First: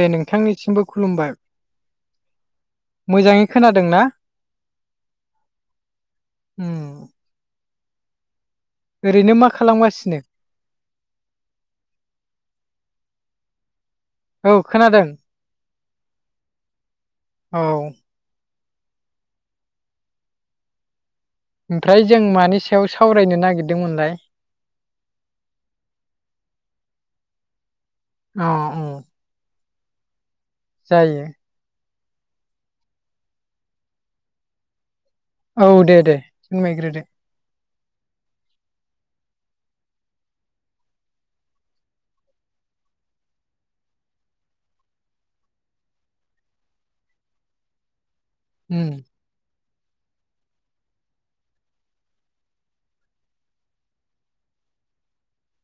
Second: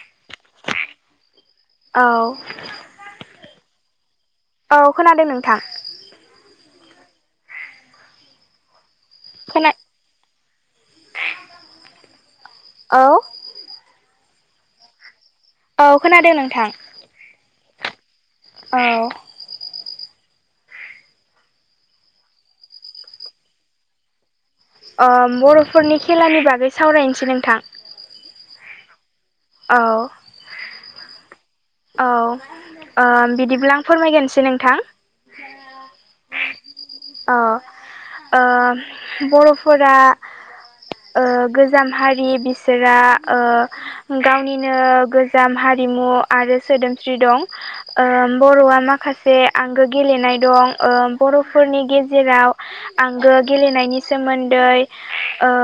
दे नोंथांनिसिमबो खुलुमबाय औ मोजाङै खोनादों ना औ खोनादों नोंथां। उम। ओरैनो मा खोना खालामगासिनो औ औ खोनादों औ खोनादों नोंथां औ औ ओमफ्राय जों मानि सायाव सावरायनो नागिरदोंमोनलाय। बर'फोरनि खेलानि बागै सावरायनोसै नोंथां। अ औ औ जायो औ ओ बिदिब्ला आं फोरमायगोनसै नोंथां। औ दे दे फोरमायग्रो दो अ बर'फोरा ओ गोजाम हारि बिसोरा ओ गावनिनो गोजाम हारिमु आरो सोदोमस्रि दं ओ बर'आ उम माखासे आंगो गेलेनाय दं ओ बर'फोरनि गेजेराव आंगो गेलेनायनि सोमोन्दै ओ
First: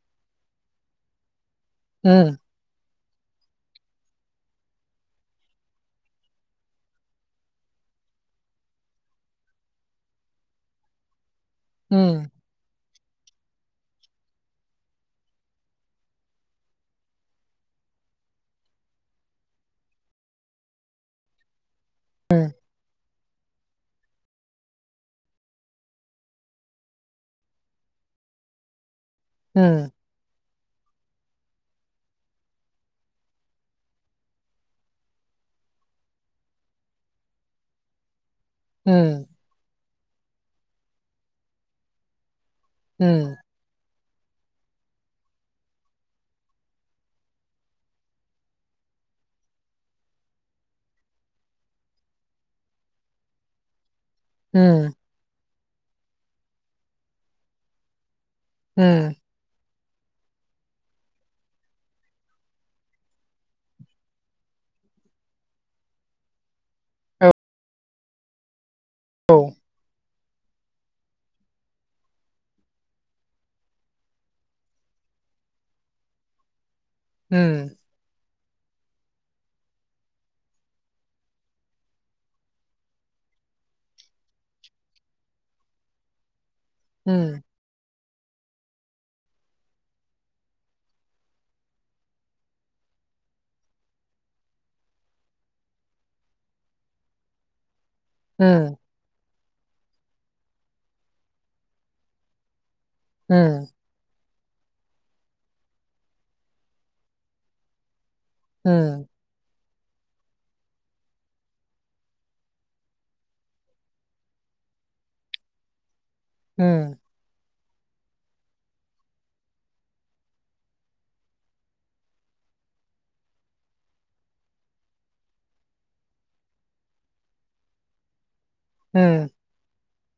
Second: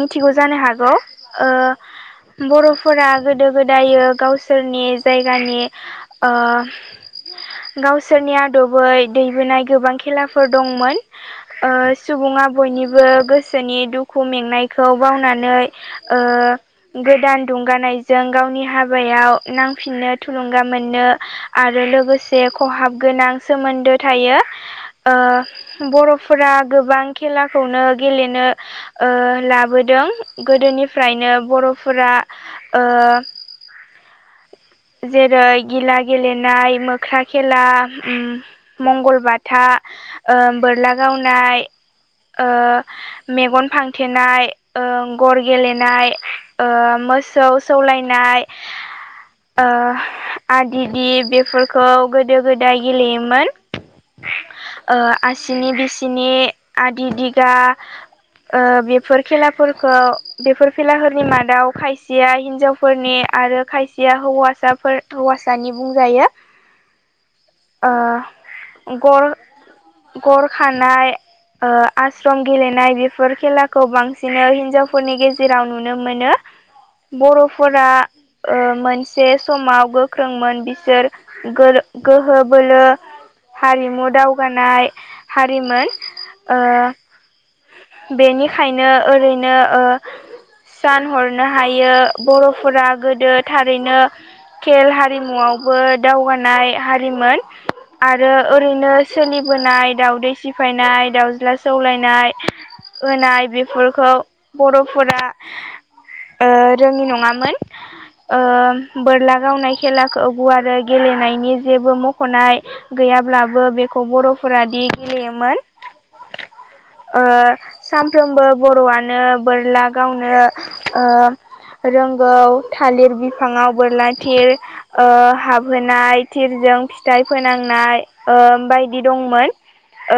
मिथिगौ जानो हागौ ओ ओ। बर'फोरा गोदो गोदाय गावसोरनि जायगानि ओ गावसोरनि आदबै दैबोनाय गोबां खेलाफोर दंमोन ओ उम सुबुङा बयनिबो गोसोनि दुखु मेंनायखौ बावनानै ओ गोदान दुंगानायजों गावनि हाबायाव नांफिननो थुलुंगा मोननो आरो लोगोसे खहाब गोनां सोमोन्दो थायो ओ बर'फोरा गोबां खेलाखौनो गेलेनो ओ उम लाबोदों गोदोनिफ्रायनो बर'फोरा ओ जेरै गिला गेलेनाय मोख्रा खेला उम मंगलबार फा बोरला गावनाय मेगन फां थेनाय गर गेलेनाय ओ मोसौ सौलायनाय ओ आदि दि बेफोरखौ गोदो गोदाय गेलेयोमोन उम आसिनि बिसिनि आदि दिगा ओ उम बेफोर खेलाफोरखौ बेफोर खेलाफोरनि मादाव खायसेया हिन्जावफोरनि आरो खायसेया हौवासाफोर हौवासानि बुंजायो ओ गर औ गर खानाय आसश्रम गेलेनाय बेफोर खेलाखौ बांसिन हिन्जावफोरनि गेजेराव नुनो मोनो उम बर'फोरा मोनसे से समाव गोख्रोंमोन बिसोर गोहो बोलो हारिमु दावगानाय हारिमोन ओ बेनिखायनो ओरैनो ओ सान हरनो हायो बर'फोरा गोदो थारैनो खेल हारिमुआवबो दावगानाय हारिमोन आरो उम ओरैनो सोलिबोनाय दाउदै सिफायनाय दाउज्ला सौलायनाय होनाय बेफोरखौ बर'फोरा ओ रोङि नङामोन उम ओ बोर्ला गावनाय खेलाखौ गुवारो गेलेनायनि जेबो मख'नाय गैयाब्लाबो बेखौ बर'फोरा दि गेलेयोमोन उम ओ सानफ्रोमबो बर'आनो बोरला गावनो ओ रोंगौ थालिर बिफाङाव बोरला थिर ओ हाबहोनाय थिरजों फिथाइ फोनांनाय ओ बायदि दंमोन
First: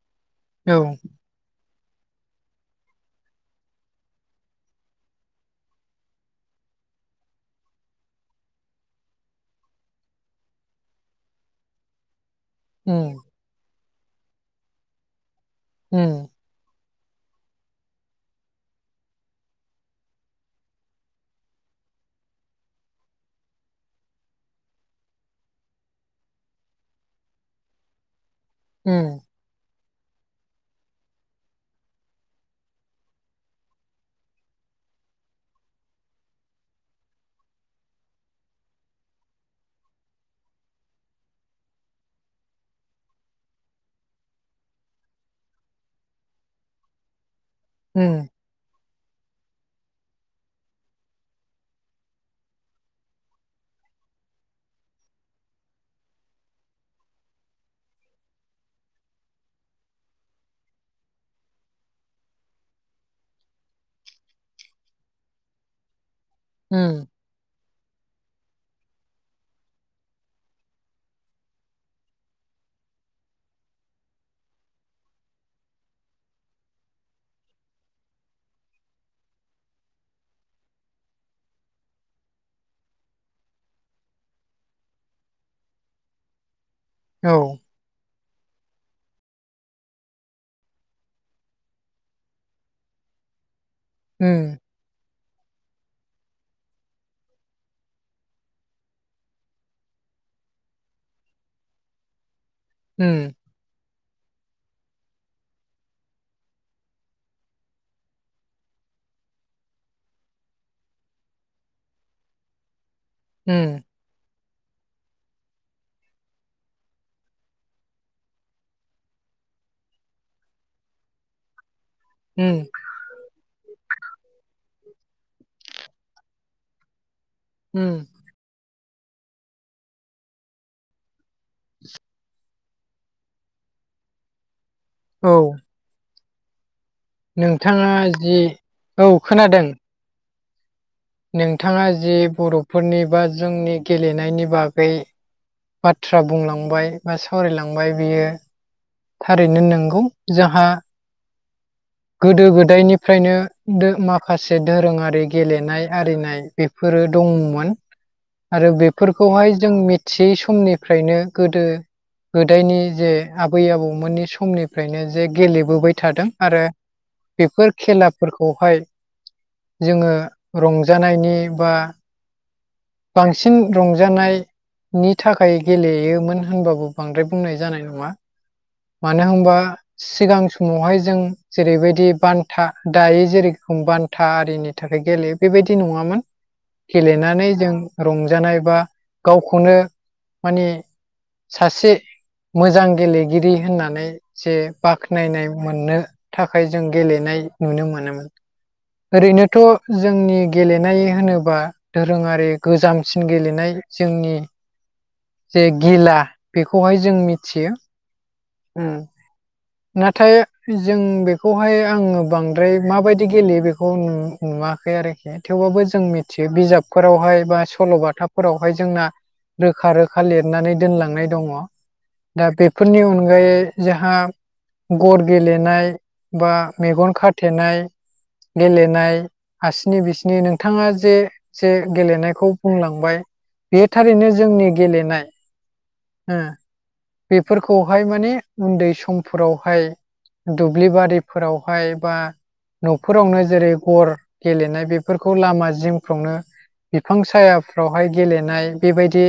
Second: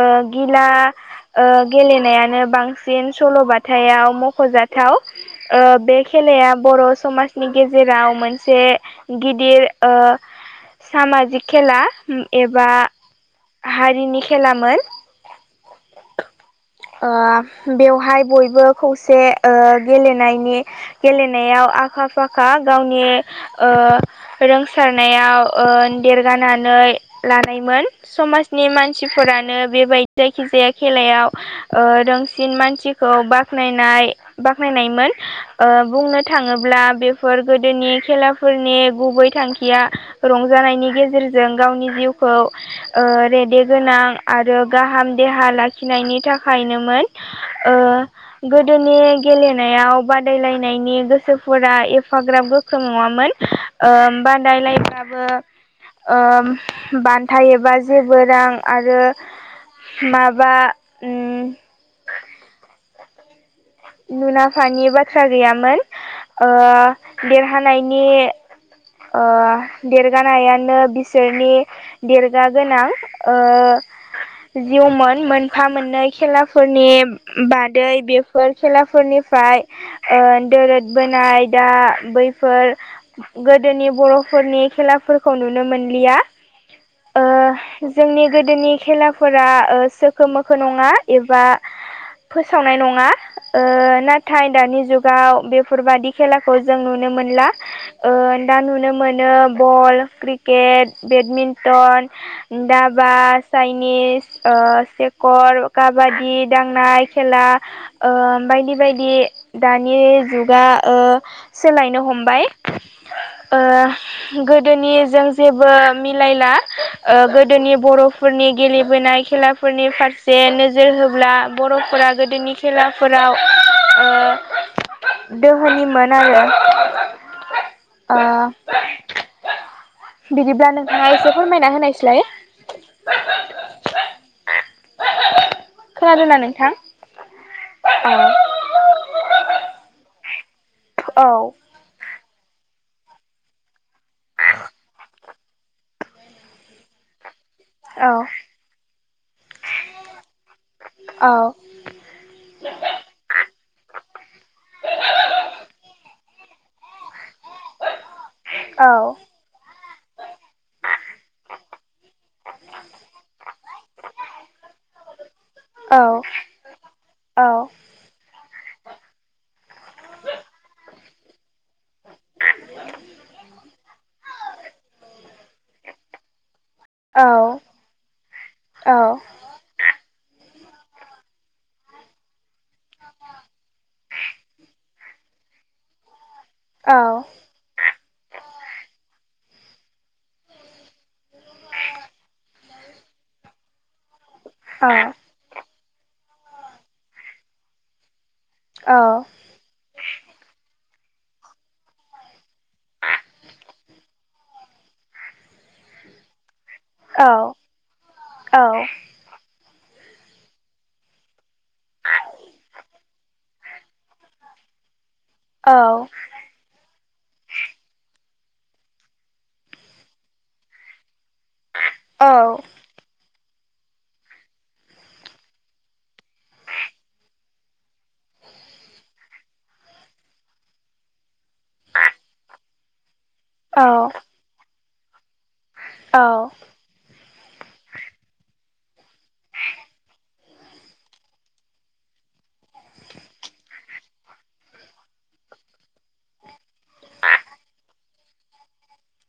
ओ गिला ओ गेलेनायानो बांसिन सल'बाथायाव मख'जाथाव ओ बे खेलाया बर' समाजनि गेजेराव मोन से गिदिर सामाजिक खेला एबा हारिनि खेलामोन ओ बेवहाय बयबो खौसे ओ गेलेनायनि गेलेनायाव आखा फाखा गावनि ओ रोंसारनायाव ओ देरगानानै लानायमोन समाज नि मानसिफोरानो बेबायदि जायखिजाया खेलायाव ओ रोंसिन मानसिखौ बाखनायनाय बाख्नायनायमोन ओ बुंनो थाङोब्ला बेफोर गोदोनि खेलाफोरनि गुबै थांखिया रंजानायनि गेजेरजों गावनि जिउखौ ओ रेदे गोनां आरो गाहाम देहा लाखिनायनि थाखायनोमोन। ओ उम गोदोनि गेलेनायाव बादायलायनायनि गोसोफोरा एफाग्राब गो खों नङामोन ओ बादायलायबाबो ओ बान्थायबा जेबो रां आरो माबा उम नुनाफानि बाथ्रा गैयामोन ओ देरहानायनि ओ देरगानायानो बिसोरनि देरगा गोनां ओ जिउमोन मोनफा मोननै खेलाफोरनि बादै बेफोर खेलाफोरनिफ्राय ओ दोरद बोनाय दा बैफोर गो दोनि बर'फोरनि खेलाफोरखौ नुनो मोनलिया औ ओ जोंनि गोदोनि खेलाफोरा ओ सोखो मोखो नङा एबा फोसावनाय नङा ओ नाथाय उम दानि जुगाव बेफोरबादि खेलाखौ जों नुनो मोनला ओ दा नुनो मोनो बल, क्रिकेट, बेडमिन्टन उम दाबास चाइनिस ओ सेकर काबादि दांनाय खेला ओ बायदि बायदि दानि जुगा ओ सोलायनो हमबाय उम गोदोनि जों जेबो मिलायला ओ गोदोनि बर' फोरनि गेलेबोनाय खेलाफोरनि फारसे नोजोर होब्ला बर'फोरा उम औ उम गोदोनि खेलाफोराव ओ दोहोनिमोन आरो उम आ बिदिब्ला नोंथाङा एसे फोरमायना होनायस्लाय। [unintelligible] औ खोनादोंना नोंथां? नोंथाङा औ जि औ खोनादों औ नोंथाङा जे बर फोरनि बा जोंनि गेलेनायनि बागै बाथ्रा बुंलांबाय बा सावरायलांबाय बियो थारैनो नंगौ जाहा औ गोदो गोदायनिफ्रायनो माखासे दोरोङारि गेलेनाय आरिनाय बेफोरो दङमोन [unintelligible] आरो औ बेफोरखौहाय जों मि थियै समनिफ्रायनो गोदो गोदायनि जे आबै आबौमोननि समनि फ्रायनो जे गेलेबोबाय औ थादों आरो औ बेफोर खेलाफोरखौहाय जोङो रंजानायनि बा बांसिन रंजानायनि थाखाय गेलेयोमोन होनबाबो बांद्राय बुंनाय जानाय नङा औ मानो होनबा सिगां समावहाय जों जेरैबायदि बान्था दायो जेरैखम बान्था था आरिनि थाखाय गेलेयो बेबायदि नङामोन गेलेनानै जों रंजानाय बा गावखौनो माने सासे मोजां गेलेगिरि होननानै जे बाख्नायनाय मोननो थाखाय जों गेलेनाय नुनो मोनोमोन ओरैनो थ' जोंनि गेलेनाय होनोबा दोरोङारि गोजामसिन गेलेनाय जोंनि जे गिला बेखौहाय जों औ मिथियो ओम नाथाय जों बेखौहाय आङो बांद्राय माबायदि गेलेयो बेखौ न नुवाखै आरोखि थेवबाबो जों मिथियो बिजाबफोरावहाय बा सल'बाथाफोरावहाय जोंना रोखा रोखा थाखा लिरनानै दोनलांनाय दङ दा औ बेफोरनि अनगायै जोंहा गर गेलेनाय बा मेगन खाथेनाय गेलेनाय हासनि बिसनि नोंथाङा जे जे गेलेनायखौ बुंलांबाय बे औ थारैनो जोंनि गेलेनाय ओ औ बेफोरखौहाय माने उन्दै समफोरावहाय दुब्लि बारिफोराव हाय बा न'फोरावनो जेरै गर गेलेनाय बेफोरखौ लामा जिंफ्रावनो बिफां सायाफ्राव हाय गेलेनाय बेबायदि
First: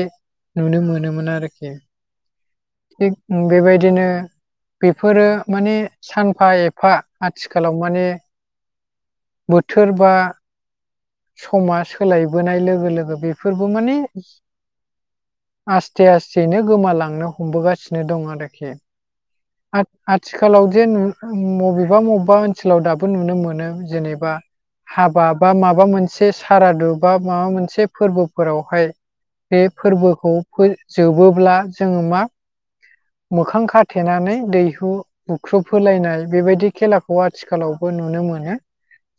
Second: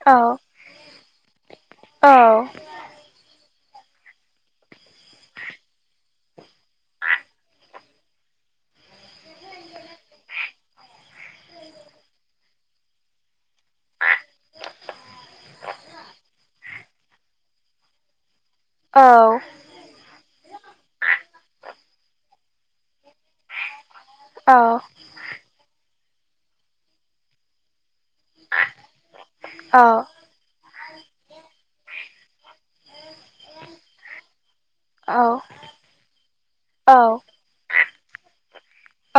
नुनो मोनोमोन आरो औ थिग बेबायदिनो बेफोरो माने सानफा एफा आथिखालाव माने बोथोर बा समा सोलायबोनाय लोगो लोगो बेफोरबो माने आस्थे आस्थेनो गोमालांनो हमबोगासिनो दं आरोखि औ आ आथिखालाव जे नु मबेबा मबेबा ओनसोलाव दाबो नुनो मोनो जेने बा हाबा बा माबा माबा मोनसे सारादु बा माबा मोनसे फोरबोफोरावहाय बे फोरबोखौ फो जोबोब्ला जोङो मा मोखां खाथेनानै दै बु बुख्रुब होलायनाय बेबायदि खेलाखौ आथिखालावबो नुनो मोनो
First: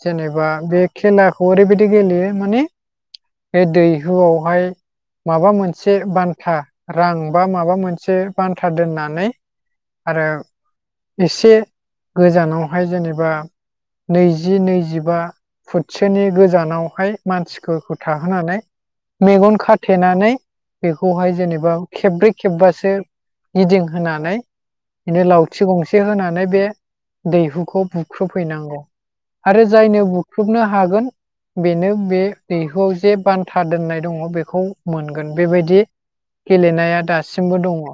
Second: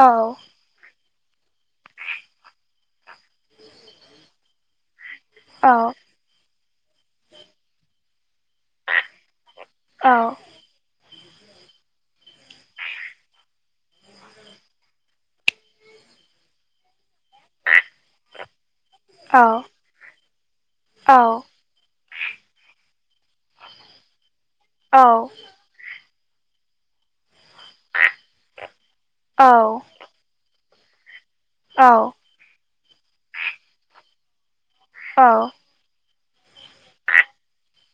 जेनेबा बे खेलाखौ ओरैबायदि गेलेयो माने बे दैहु आवहाय माबा मोनसे बान्था रां बा माबा मोनसे बान्था दोननानै आरो एसे गोजानावहाय जेनेबा नैजि नैजिबा बिसोरनि गोजानाव हाय मानसिफोरखौ थाहोनानै मेगन खाथेनानै बेखौहाय जेनेबा खेब्रै खेबबासो गिदिंहानै बिनो लावथि गंसे होनानै बे दैहुखौ बुख्रुब हैनांगौ आरो जायनो बुख्रुबनो हागोन बेनो बे दैहुआव जे बान्था दोननाय दङ' बेखौ मोनगोन बेबायदि गेलेनाया दासिमबो दङ'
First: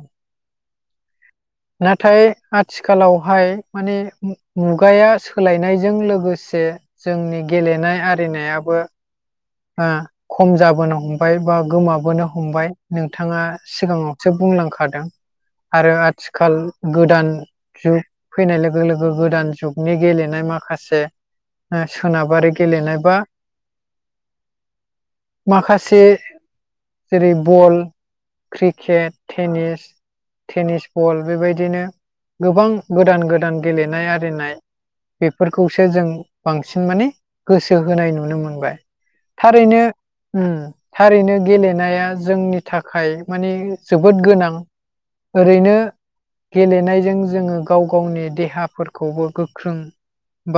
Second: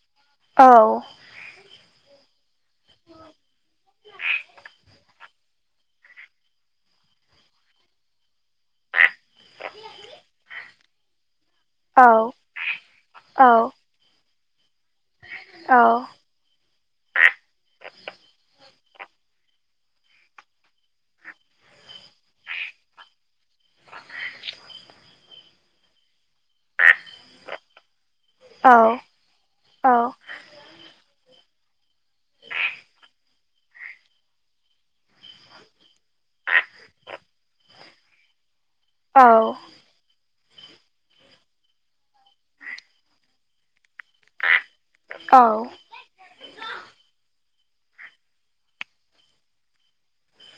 औ नाथाय आथिखालावहाय माने मुगाया सोलायनायजों लोगोसे जोंनि गेलेनाय आरिनायाबो बा खम जाबोनो हमबाय बा गोमाबोनो हमबाय नोंथाङा सिगाङावसो बुंलांखादों आरो आथिखाल गोदान जुग फैनाय लोगो लोगो गोदान जुगनि गेलेनाय माखासे ओ सोनाबारि गेलेनाय बा माखासे जेरै ball cricket tennis tennis ball बेबायदिनो गोबां गोदान गोदान गेलेनाय आरिनाय बेफोरखौसो जों बांसिन माने गोसो होनाय नुनो मोनबाय थारैनो उम थारैनो गेलेनाया जोंनि थाखाय मानि जोबोद गोनां ओरैनो गेलेनायजों जोङो गाव गावनि देहाफोरखौबो गोख्रों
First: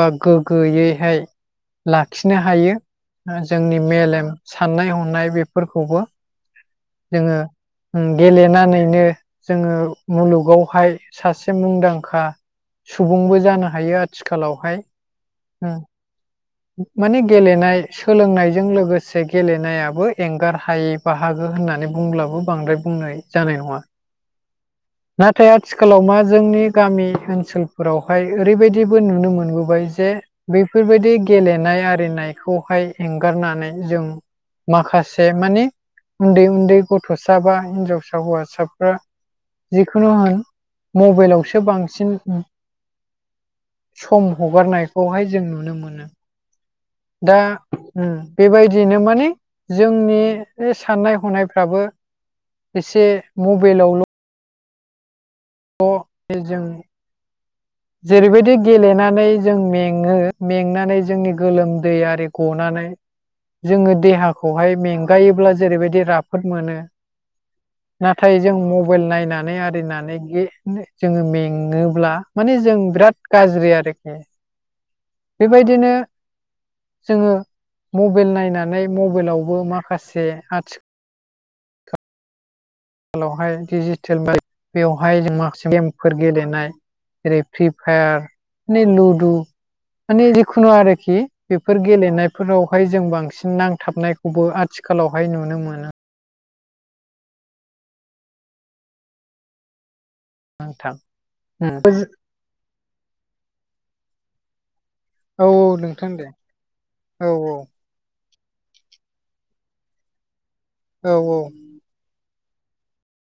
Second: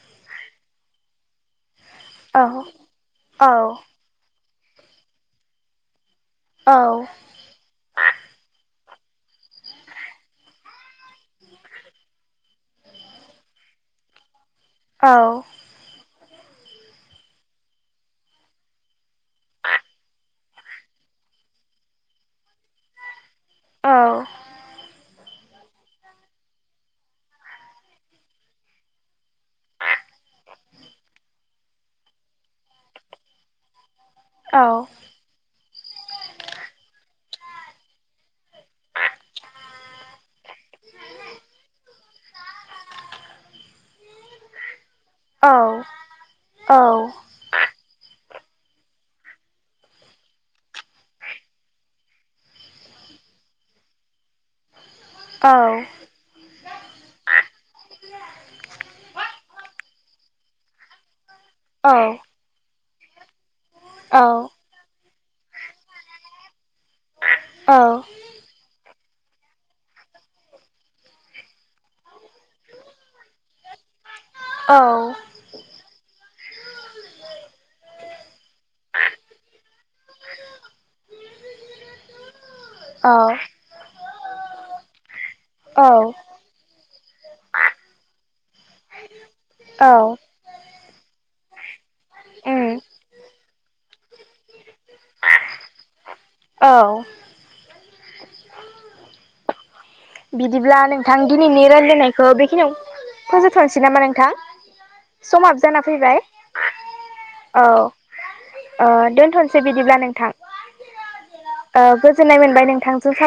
बा गोग्गोयैहाय लाखिनो हायो जोंनि मेलेम साननाय हनाय बेफोरखौबो औ जोङो उम गेलेनानैनो जोङो मुलुगावहाय सासे मुंदांखा सुबुंबो जानो हायो आथिखालावहाय औ उम माने गेलेनाय सोलोंनायजों लोगोसे गेलेनायाबो एंगार हायि बाहागो होननानै बुंब्लाबो बांद्राय बुंनाय जानाय नङा। औ नाथाय आथिखालाव मा जोंनि गामि ओनसोलफोरावहाय ओरैबायदिबो नुनो मोनबोबाय जे बेफोरबायदि गेलेनाय आरिनायखौहाय एंगारनानै जों माखासे माने उन्दै उन्दै गथ'सा बा हिनजावसा हौवासाफ्रा जिखुनु होन मबाइलावसो बांसिन सम हगारनायखौहाय जों नुनो मोनो। औ दा बेबायदिनो माने जोंनि साननाय हनायफ्राबो एसे मबाइलावल' [unintelligible] जेरैबायदि गेलेनानै जों मेङो मेंनानै जोंनि गोलोमदै आरि गनानै जोङो देहाखौहाय मेंगायोब्ला जेरैबायदि राफोद मोनो नाथाय जों मबाइल नायनानै आरिनानै जोङो मेङोब्ला माने जों बिराद गाज्रि आरोखि औ बेबायदिनो जोङो मबाइल नायनानै मबाइलावबो माखासे आथि खालावहाय डिजिटेल बा बेवहाय जों माखासे गेमफोर गेलेनाय जेरै फ्रि फायार माने लुडु माने जिखुनु आरोखि बेफोर गेलेनायफोरावहाय जों बांसिन नांथाबनायखौबो आथिखालावहाय नुनो मोनो। औ बिदिब्ला नोंथां दिनैनि रायज्लायनायखौ बेखिनियाव फोजोबथ'नोसै नामा नोंथां औ समाबो जाना नोंथां फैबाय दे औ दोनथ'नोसै बिदिब्ला नोंथां। औ औ ओ गोजोन्नाय मोनबाय नोंथांजों सा